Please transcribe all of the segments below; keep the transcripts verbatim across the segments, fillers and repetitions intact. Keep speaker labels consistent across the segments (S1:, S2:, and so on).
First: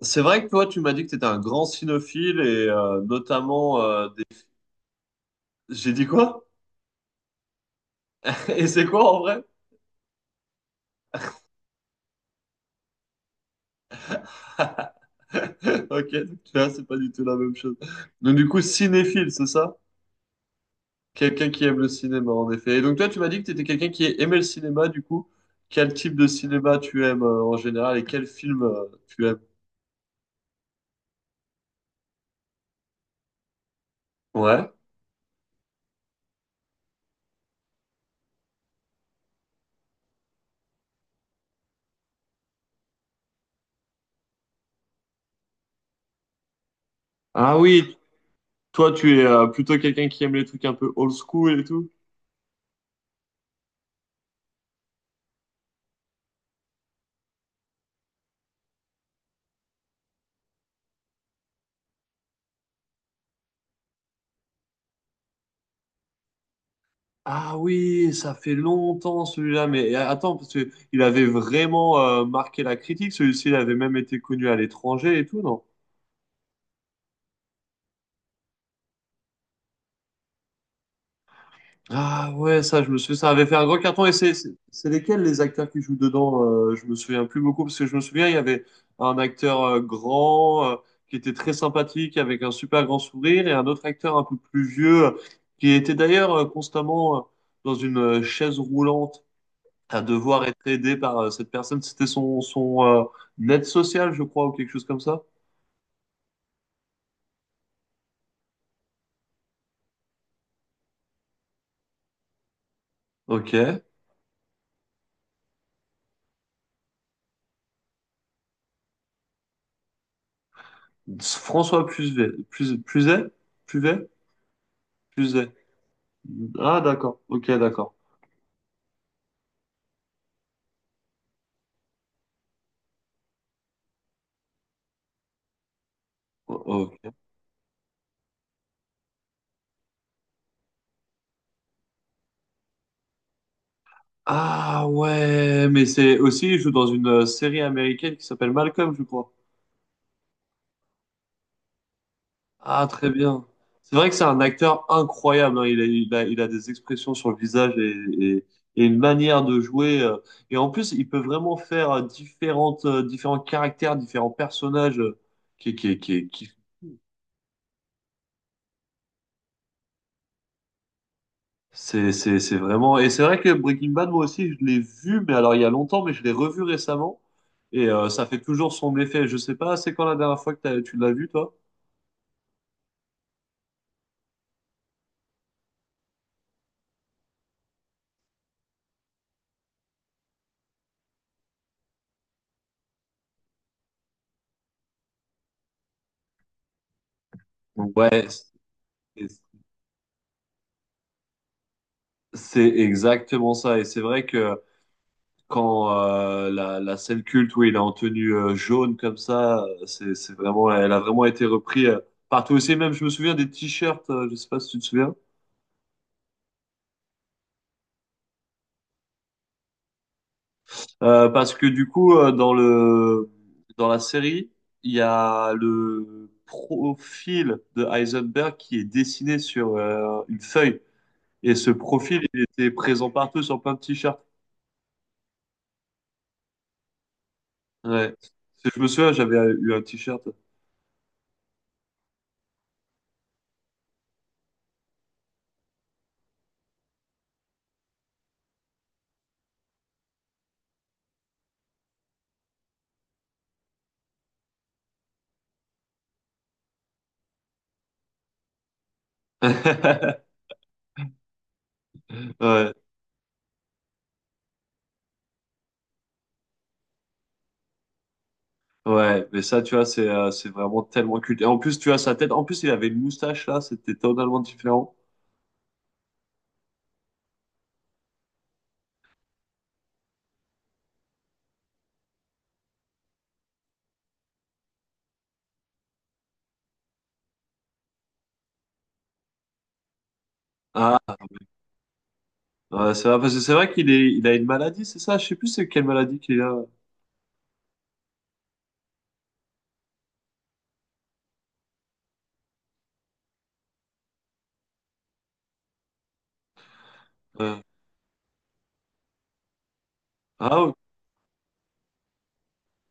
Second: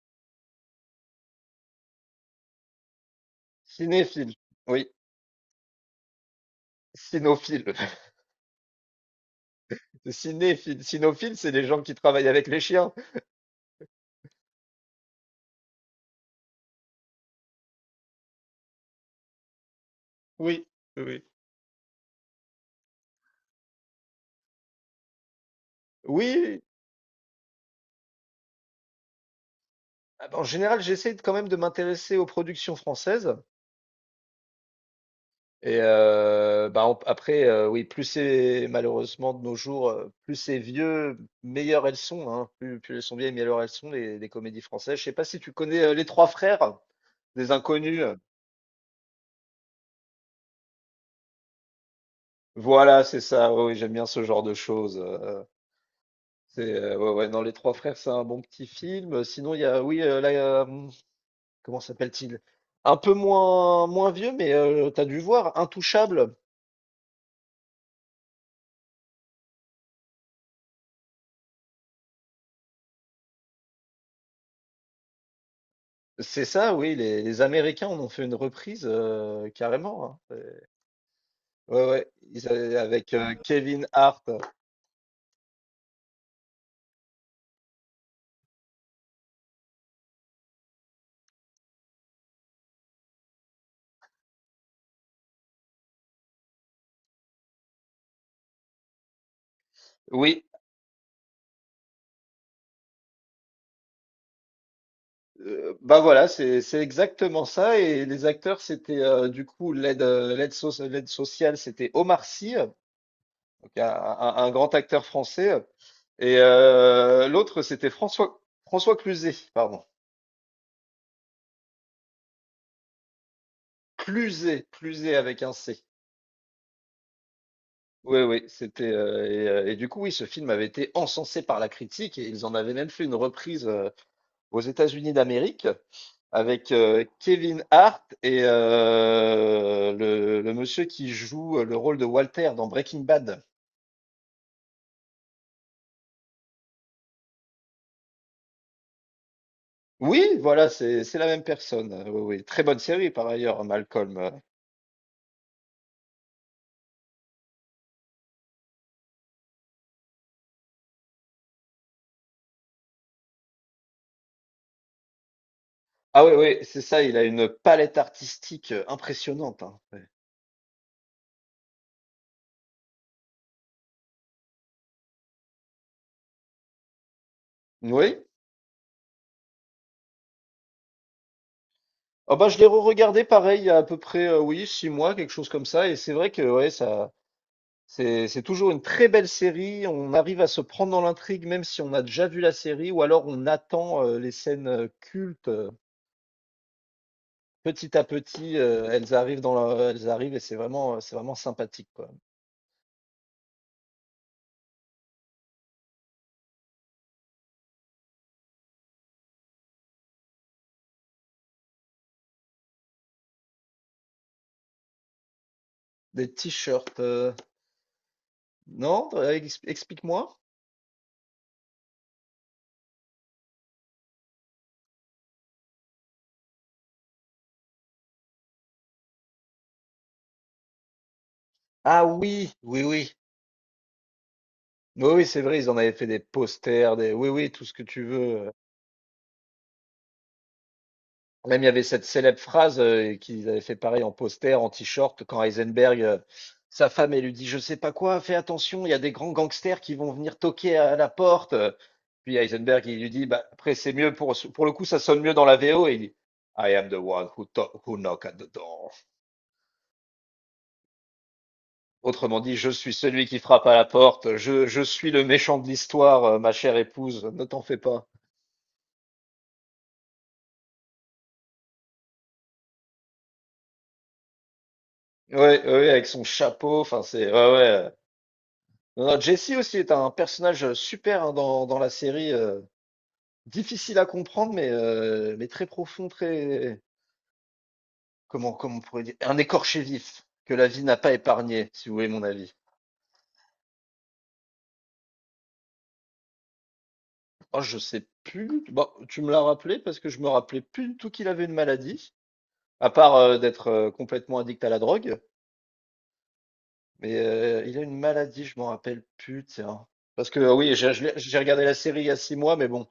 S1: C'est vrai que toi, tu m'as dit que tu étais un grand cinéphile et euh, notamment euh, des...
S2: Cinéphile, oui,
S1: J'ai dit quoi?
S2: cinophile.
S1: Et c'est quoi en vrai?
S2: Cinéphile, cinophile, c'est les gens qui travaillent avec les chiens.
S1: Ok, donc tu vois, c'est pas du tout la même chose. Donc du coup, cinéphile, c'est ça?
S2: Oui, oui, oui.
S1: Quelqu'un qui aime le cinéma, en effet. Et donc toi, tu m'as dit que tu étais quelqu'un qui aimait le cinéma, du coup. Quel type de
S2: Oui,
S1: cinéma tu aimes euh, en général et quel film euh, tu aimes?
S2: ah bah, en général, j'essaie de- quand même de m'intéresser aux productions françaises.
S1: Ouais.
S2: Et euh, bah, on- après, euh, oui, plus c'est malheureusement de nos jours, euh, plus c'est vieux, meilleures elles sont, hein. Plus, plus elles sont vieilles, meilleures elles sont, les, les comédies françaises. Je sais pas si tu connais euh, Les Trois Frères, des
S1: Ah oui,
S2: Inconnus.
S1: toi, tu es euh, plutôt quelqu'un qui aime les trucs un peu old school et tout.
S2: Voilà, c'est ça. Oui, oui, j'aime bien ce genre de choses. euh, C'est euh, ouais, ouais, non, Les Trois Frères, c'est un bon petit film. Euh, Sinon, il y a, oui, euh, là, euh, hum, comment s'appelle-t-il? Un peu moins, moins vieux, mais euh, t'as dû voir Intouchable.
S1: Ah oui, ça fait longtemps celui-là, mais euh, attends, parce que il avait vraiment euh, marqué la critique, celui-ci, il avait même été connu à l'étranger et tout, non?
S2: C'est ça, oui, les, les Américains en ont fait une reprise euh, carrément, hein. C'est- ouais, ouais,
S1: Ah
S2: ils
S1: ouais,
S2: avaient-
S1: ça, je me
S2: avec
S1: souviens, ça
S2: euh,
S1: avait fait un gros
S2: Kevin
S1: carton, et
S2: Hart.
S1: c'est c'est- c'est lesquels les acteurs qui jouent dedans? Euh, je me souviens plus beaucoup, parce que je me souviens, il y avait un acteur euh, grand, euh, qui était très sympathique, avec un super grand sourire, et un autre acteur un peu plus vieux, euh, qui était d'ailleurs euh, constamment euh, dans une euh, chaise roulante, à devoir
S2: Oui,
S1: être aidé par euh, cette personne. C'était son, son euh, aide sociale, je crois, ou quelque chose comme ça.
S2: euh, bah voilà, c'est c'est exactement ça. Et les acteurs, c'était euh, du coup l'aide euh, l'aide soc- l'aide sociale, c'était Omar Sy.
S1: Ok.
S2: Donc un, un- un grand acteur français. euh, Et euh, l'autre, c'était François, François Cluzet, pardon.
S1: François Puvet. Puvet? Puvet? Puvet?
S2: Cluzet, Cluzet avec
S1: Puvet.
S2: un C.
S1: Ah, d'accord. Ok, d'accord.
S2: Oui, oui, c'était. euh, et, euh, et du coup, oui, ce film avait été encensé par la critique et ils en avaient même fait une reprise euh, aux États-Unis d'Amérique avec euh,
S1: Ok.
S2: Kevin Hart et euh, le, le monsieur qui joue le rôle de Walter dans Breaking Bad.
S1: Ah ouais, mais c'est aussi, il joue dans une euh, série américaine qui s'appelle Malcolm, je crois.
S2: Oui, voilà, c'est c'est la même personne. Oui, oui. Très bonne
S1: Ah, très
S2: série par
S1: bien.
S2: ailleurs,
S1: C'est vrai que
S2: Malcolm.
S1: c'est
S2: euh,
S1: un acteur incroyable, hein. Il a, il a, il a des expressions sur le visage et, et- et une manière de jouer. euh. Et en plus, il peut vraiment faire euh, différentes, euh, différents caractères, différents personnages. euh, qui, qui,
S2: Ah
S1: qui,
S2: oui,
S1: qui...
S2: oui, c'est ça, il a une palette artistique euh, impressionnante, hein. Ouais.
S1: C'est, c'est, c'est vraiment. Et c'est vrai que Breaking Bad, moi aussi, je l'ai vu, mais alors il y a longtemps, mais je l'ai revu récemment. Et euh,
S2: Oui.
S1: ça fait toujours son effet. Je sais pas, c'est quand la dernière fois que t'as- tu l'as vu, toi?
S2: Ah bah, je l'ai re-regardé pareil il y a à peu près euh, oui, six mois, quelque chose comme ça. Et c'est vrai que ouais, ça, c'est, c'est toujours une très belle série. On arrive à se prendre dans l'intrigue, même si on a déjà vu la série, ou alors on attend euh, les scènes euh, cultes. euh, Petit à
S1: Ouais,
S2: petit, euh, elles
S1: c'est
S2: arrivent dans la- elles arrivent et c'est vraiment, euh, c'est vraiment sympathique, quoi.
S1: c'est exactement ça. Et c'est vrai que, quand euh, la, la scène culte où il est en tenue euh, jaune comme ça, euh, c'est, c'est vraiment, elle a vraiment été reprise euh, partout aussi. Même, je me souviens des t-shirts, euh, je sais pas si tu te souviens.
S2: Des t-shirts, euh, non? Euh, ex- Explique-moi.
S1: Euh, parce que du coup, euh, dans le, dans la série, il y a le profil de Heisenberg qui est dessiné sur euh, une feuille, et ce
S2: Ah
S1: profil, il
S2: oui,
S1: était
S2: oui,
S1: présent
S2: oui.
S1: partout sur plein de t-shirts.
S2: Oui, oui, c'est vrai, ils en avaient fait des posters, des oui, oui, tout ce que tu
S1: Ouais.
S2: veux.
S1: Si je me souviens, j'avais eu un t-shirt.
S2: Même il y avait cette célèbre phrase, heu, qu'ils avaient fait pareil en poster, en T-shirt, quand Heisenberg, heu, sa femme, elle lui dit: «Je sais pas quoi, fais attention, il y a des grands gangsters qui vont venir toquer à la porte», puis Heisenberg, il lui dit: «Bah, après c'est mieux pour pour le coup, ça sonne mieux dans la V O» et il dit: «I am the one who to who knock at the door». Autrement dit: «Je
S1: Ouais.
S2: suis celui qui frappe à la porte, je je suis le méchant de l'histoire, heu, ma chère épouse, ne t'en fais pas».
S1: Ouais, mais ça, tu vois, c'est euh, c'est vraiment tellement culte. Et en plus, tu vois, sa tête, en plus, il avait une moustache là, c'était totalement différent.
S2: Ouais, ouais, ouais, avec son chapeau, enfin c'est ouais ouais. Non, non, Jesse aussi est un personnage super hein, dans, dans la série, euh, difficile à comprendre mais euh, mais très profond, très comment comment on pourrait dire un écorché vif que la vie n'a pas
S1: Ah,
S2: épargné, si vous voulez mon avis.
S1: ouais, c'est vrai, parce que c'est vrai qu'il est, il a une maladie, c'est ça? Je sais plus c'est quelle maladie qu'il a.
S2: Oh, je sais plus. Bon, tu me l'as rappelé parce que je me rappelais plus du tout qu'il avait une maladie, à part euh, d'être euh, complètement addict à la drogue. Mais
S1: Euh,
S2: euh, il a une maladie, je m'en rappelle plus, tiens. Parce que euh,
S1: ah, ok.
S2: oui, j'ai je l'ai- j'ai regardé la série il y a six mois, mais bon,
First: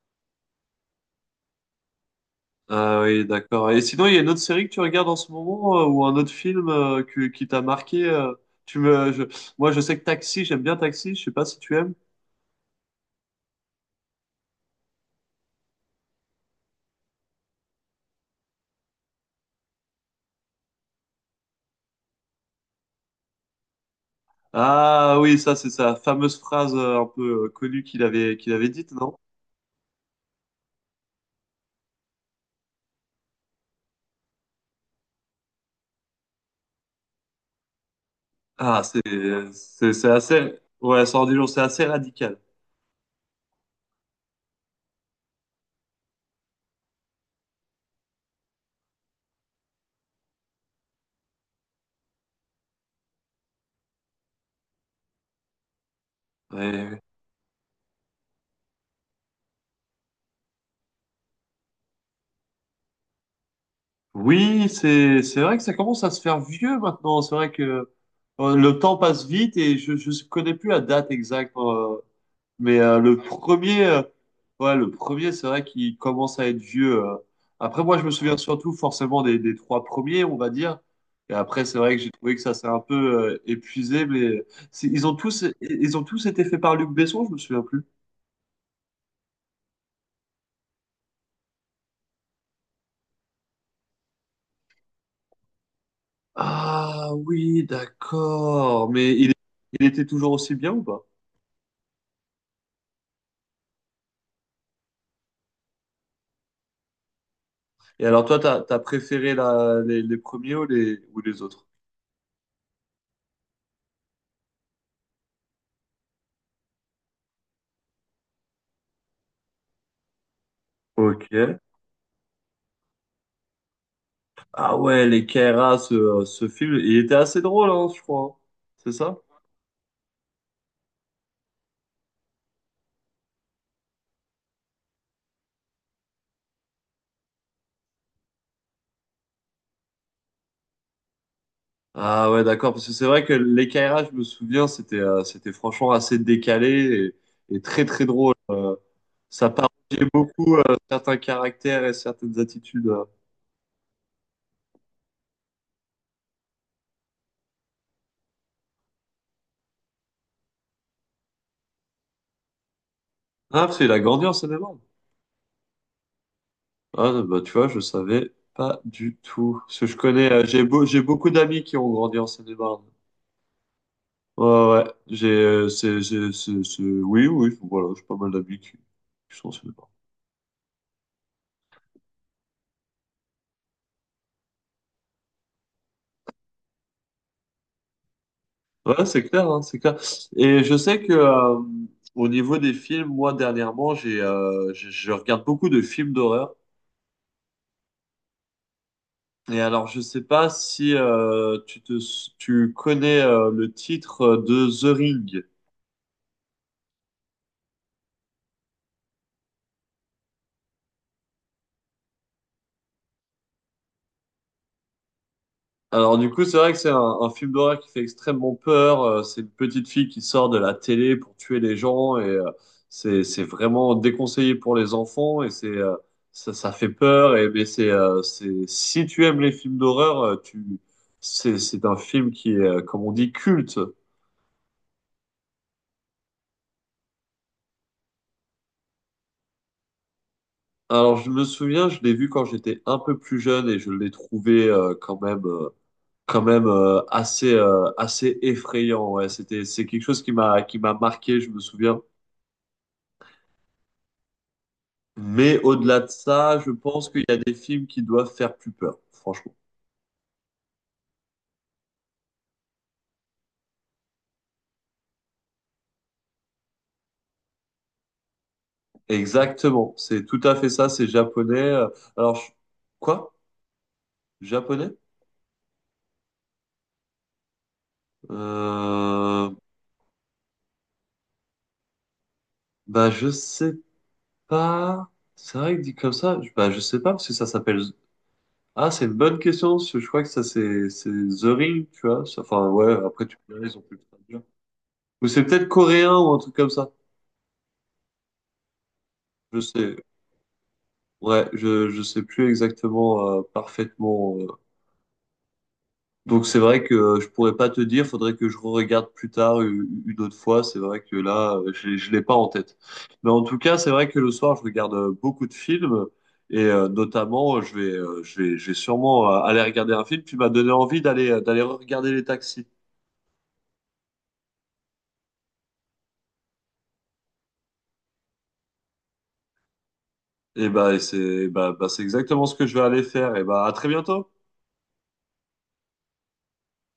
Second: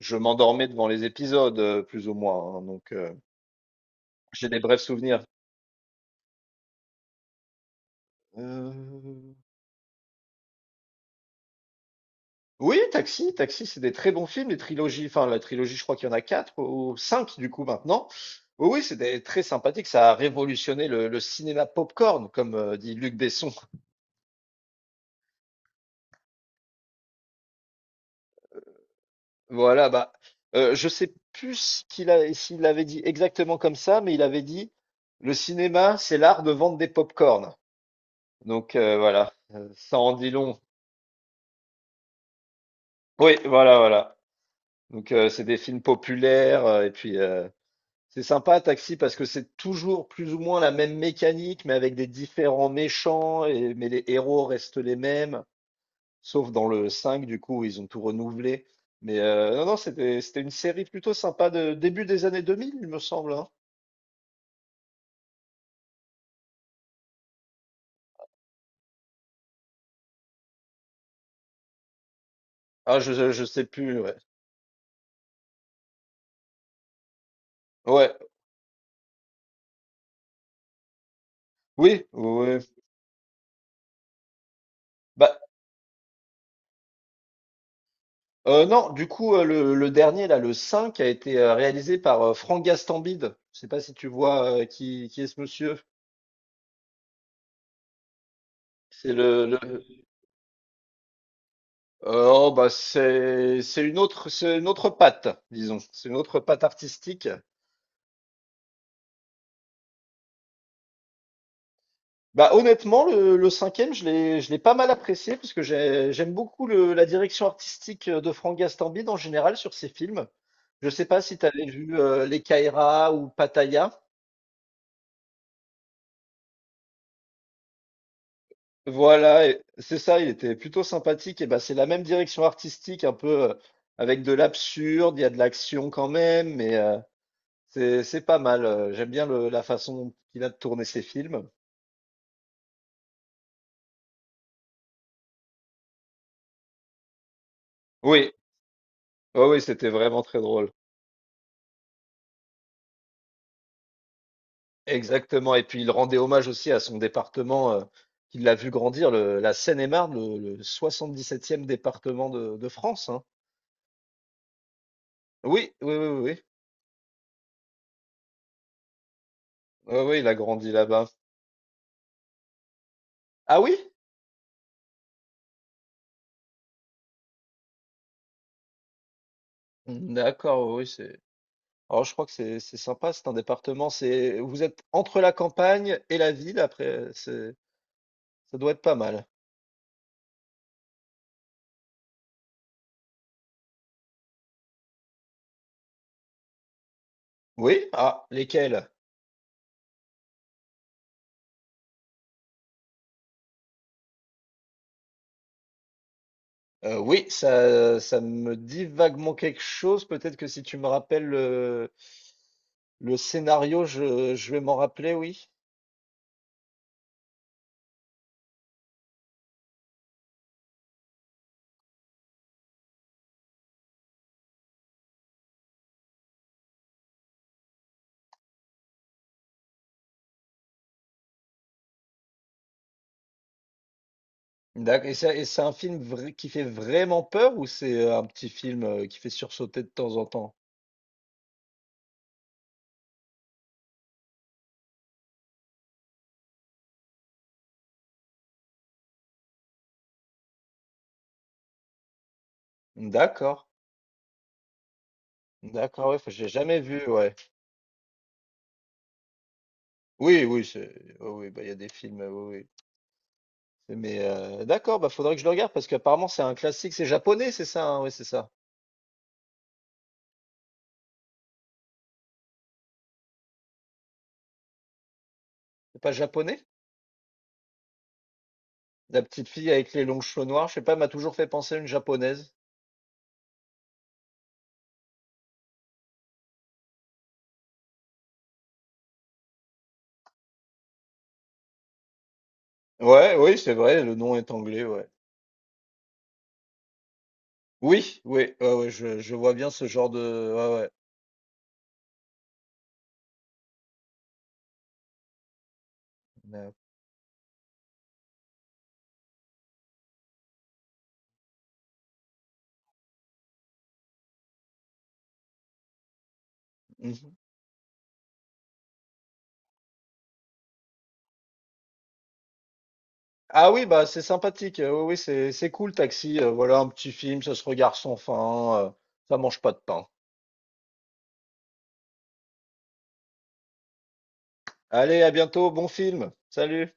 S2: je m'endormais devant les épisodes, euh, plus ou moins, hein, donc
S1: Ah
S2: euh,
S1: oui, d'accord. Et sinon, il y a une autre
S2: j'ai des
S1: série que tu
S2: brefs
S1: regardes en
S2: souvenirs.
S1: ce moment euh, ou un autre film euh, que- qui t'a marqué euh, tu me, je-
S2: Euh,
S1: moi, je sais que Taxi, j'aime bien Taxi, je sais pas si tu aimes.
S2: Oui, Taxi, Taxi, c'est des très bons films, les trilogies. Enfin, la trilogie, je crois qu'il y en a quatre ou cinq du coup maintenant. Oui, oui, c'est des- très sympathique. Ça a révolutionné le, le cinéma popcorn, comme euh, dit Luc Besson.
S1: Ah oui, ça, c'est sa fameuse phrase euh, un peu euh, connue qu'il avait, qu'il avait dite, non?
S2: Voilà, bah, euh, je sais plus ce qu'il a, s'il l'avait dit exactement comme ça, mais il avait dit, le cinéma, c'est l'art de vendre des pop-corn. Donc
S1: Ah,
S2: euh,
S1: c'est
S2: voilà, Euh,
S1: c'est-
S2: ça
S1: c'est
S2: en dit
S1: assez...
S2: long.
S1: Ouais, cent dix jours, c'est assez radical.
S2: Oui, voilà, voilà. Donc euh, c'est des films populaires euh, et puis euh, c'est sympa Taxi parce que c'est toujours plus ou moins la même mécanique, mais avec des différents méchants et mais les héros restent les mêmes, sauf dans le
S1: Ouais.
S2: cinq du coup où ils ont tout renouvelé. Mais euh, non, non, c'était c'était une série plutôt sympa de début des années deux mille, il me semble, hein.
S1: Oui, c'est c'est vrai que ça commence à se faire vieux maintenant. C'est vrai que euh, le temps passe vite et je je connais plus la date exacte. euh, mais euh,
S2: Ah, je
S1: le
S2: je sais
S1: premier,
S2: plus,
S1: euh,
S2: ouais.
S1: ouais, le premier, c'est vrai qu'il commence à être vieux. euh. Après, moi, je
S2: Ouais.
S1: me souviens surtout forcément des, des trois premiers, on va dire. Et après, c'est vrai que
S2: Oui,
S1: j'ai trouvé que
S2: oui,
S1: ça
S2: oui.
S1: s'est un peu euh, épuisé. Mais c'est- ils ont
S2: Bah,
S1: tous ils ont tous été faits par Luc Besson, je me souviens plus.
S2: heu, non, du coup, heu, le le dernier là, le cinq a été, heu, réalisé par, heu, Franck Gastambide. Je sais pas si tu vois, heu, qui qui est ce monsieur?
S1: Ah oui, d'accord.
S2: C'est
S1: Mais il,
S2: le le heu,
S1: il était toujours aussi bien ou pas?
S2: oh, bah, c'est c'est une autre c'est une autre patte, disons. C'est une autre patte artistique.
S1: Et alors toi, t'as, t'as préféré la, les, les premiers ou les, ou les autres?
S2: Bah, honnêtement, le le cinq je l'ai je l'ai pas mal apprécié parce que j'ai j'aime beaucoup le la direction artistique, euh, de Franck Gastambide en général sur ses films. Je sais pas
S1: Ok.
S2: si tu avais vu, heu, Les Caïras ou Pattaya?
S1: Ah ouais, les Kairas, ce, ce film, il était assez drôle, hein, je crois, hein. C'est ça?
S2: Voilà, et c'est ça, il était plutôt sympathique. Et bah, c'est la même direction artistique, un peu euh, avec de l'absurde, il y a de l'action quand même, mais euh, c'est c'est pas mal. euh, J'aime bien le- la façon dont il a de tourner ses films.
S1: Ah ouais, d'accord. Parce que c'est vrai que les Kairas, je me souviens, c'était euh, c'était franchement assez décalé et, et très très
S2: Oui,
S1: drôle. Euh,
S2: oui,
S1: ça
S2: oui, c'était
S1: parodiait
S2: vraiment très
S1: beaucoup euh,
S2: drôle.
S1: certains caractères et certaines attitudes. euh.
S2: Exactement. Et puis il rendait hommage aussi à son département euh, qu'il a vu grandir, le- la Seine-et-Marne, le, le soixante-dix-septième département de, de France, hein.
S1: Ah, parce qu'il a grandi en cinéma.
S2: Oui, oui, oui, oui,
S1: Ah, bah, tu vois, je savais pas du tout. Parce que je
S2: oui, oui, il
S1: connais,
S2: a
S1: euh, j'ai
S2: grandi
S1: beau- j'ai
S2: là-bas.
S1: beaucoup d'amis qui ont grandi en Seine-et-Marne.
S2: Ah oui?
S1: Ouais, ouais, ouais. j'ai, euh, c'est, c'est, c'est, c'est- oui, oui, enfin, voilà, j'ai pas mal d'amis qui, qui sont en Seine-et-Marne.
S2: D'accord, oui, c'est. Alors je crois que c'est c'est sympa, c'est un département, c'est vous êtes entre la campagne et la ville, après c'est ça doit être pas
S1: Ouais, c'est
S2: mal.
S1: clair, hein, c'est clair. Et je sais que, euh, au niveau des films, moi, dernièrement, j'ai, euh, je je regarde beaucoup de films d'horreur.
S2: Oui? Ah, lesquels?
S1: Et alors, je sais pas si, euh, tu te, tu connais, euh, le titre de The Ring.
S2: Euh, oui, ça, ça me dit vaguement quelque chose. Peut-être que si tu me rappelles le, le scénario, je, je vais m'en rappeler, oui.
S1: Alors du coup, c'est vrai que c'est un, un film d'horreur qui fait extrêmement peur. Euh, c'est une petite fille qui sort de la télé pour tuer les gens et euh, c'est c'est vraiment déconseillé pour les enfants et c'est euh, ça, ça fait peur. Et mais c'est euh, c'est si tu aimes les films d'horreur, euh, tu c'est c'est un film qui est euh, comme on dit culte.
S2: D'accord. Et c'est et c'est un film vrai- qui fait vraiment peur ou c'est un petit film euh, qui fait sursauter de temps en temps?
S1: Alors je me souviens, je l'ai vu quand j'étais un peu plus jeune et je l'ai trouvé euh, quand même euh, quand même euh, assez euh, assez effrayant. Ouais, c'était c'est quelque chose qui m'a qui m'a marqué. Je me souviens.
S2: D'accord.
S1: Mais au-delà de
S2: D'accord, ouais, faut- j'ai
S1: ça, je
S2: jamais vu,
S1: pense qu'il y
S2: ouais.
S1: a des films qui doivent faire plus peur, franchement.
S2: Oui, oui, c'est- oui, oui, bah, il y a des films, oui, oui. Mais euh, d'accord, bah faudrait que je le regarde parce qu'apparemment c'est un classique, c'est japonais, c'est ça, hein? Oui, c'est ça.
S1: Exactement, c'est tout à fait ça, c'est japonais. Euh, Alors, je- quoi? Japonais?
S2: C'est pas japonais? La
S1: Euh...
S2: petite fille avec les longs cheveux noirs, je sais pas, elle m'a toujours fait penser à une japonaise.
S1: Bah, je sais pas. C'est vrai que dit comme ça, je- bah, je sais pas parce que ça s'appelle. Ah, c'est une bonne question, parce que je crois que ça, c'est c'est The Ring, tu vois. Ça- Enfin, ouais, après, tu
S2: Ouais, oui,
S1: peux
S2: c'est
S1: ils ont pu le
S2: vrai, le nom
S1: traduire.
S2: est anglais, ouais.
S1: Ou c'est peut-être coréen ou un truc comme ça.
S2: Oui, oui, ouais, ouais, je, je vois
S1: Je
S2: bien ce
S1: sais.
S2: genre de. Ouais, ouais.
S1: Ouais, je, je sais plus exactement euh, parfaitement euh, donc c'est
S2: Mais-
S1: vrai que euh, je pourrais pas te dire, faudrait que je regarde plus tard u- une autre fois. C'est vrai que là, euh, je, je l'ai pas en tête. Mais en tout cas, c'est vrai que le soir, je regarde euh, beaucoup de films et euh,
S2: Mhm.
S1: notamment, euh, je vais, euh, je vais, je vais sûrement euh, aller regarder un film qui m'a donné envie d'aller, euh, d'aller regarder les taxis.
S2: Ah oui, bah c'est sympathique. euh, Oui, oui, c'est c'est cool, Taxi. euh, voilà un petit film, ça se regarde sans fin. euh, ça mange pas de pain.
S1: Et bah, et c'est, bah, bah, c'est exactement ce que je vais aller faire. Et bah, à très bientôt.
S2: Allez, à bientôt, bon film. Salut.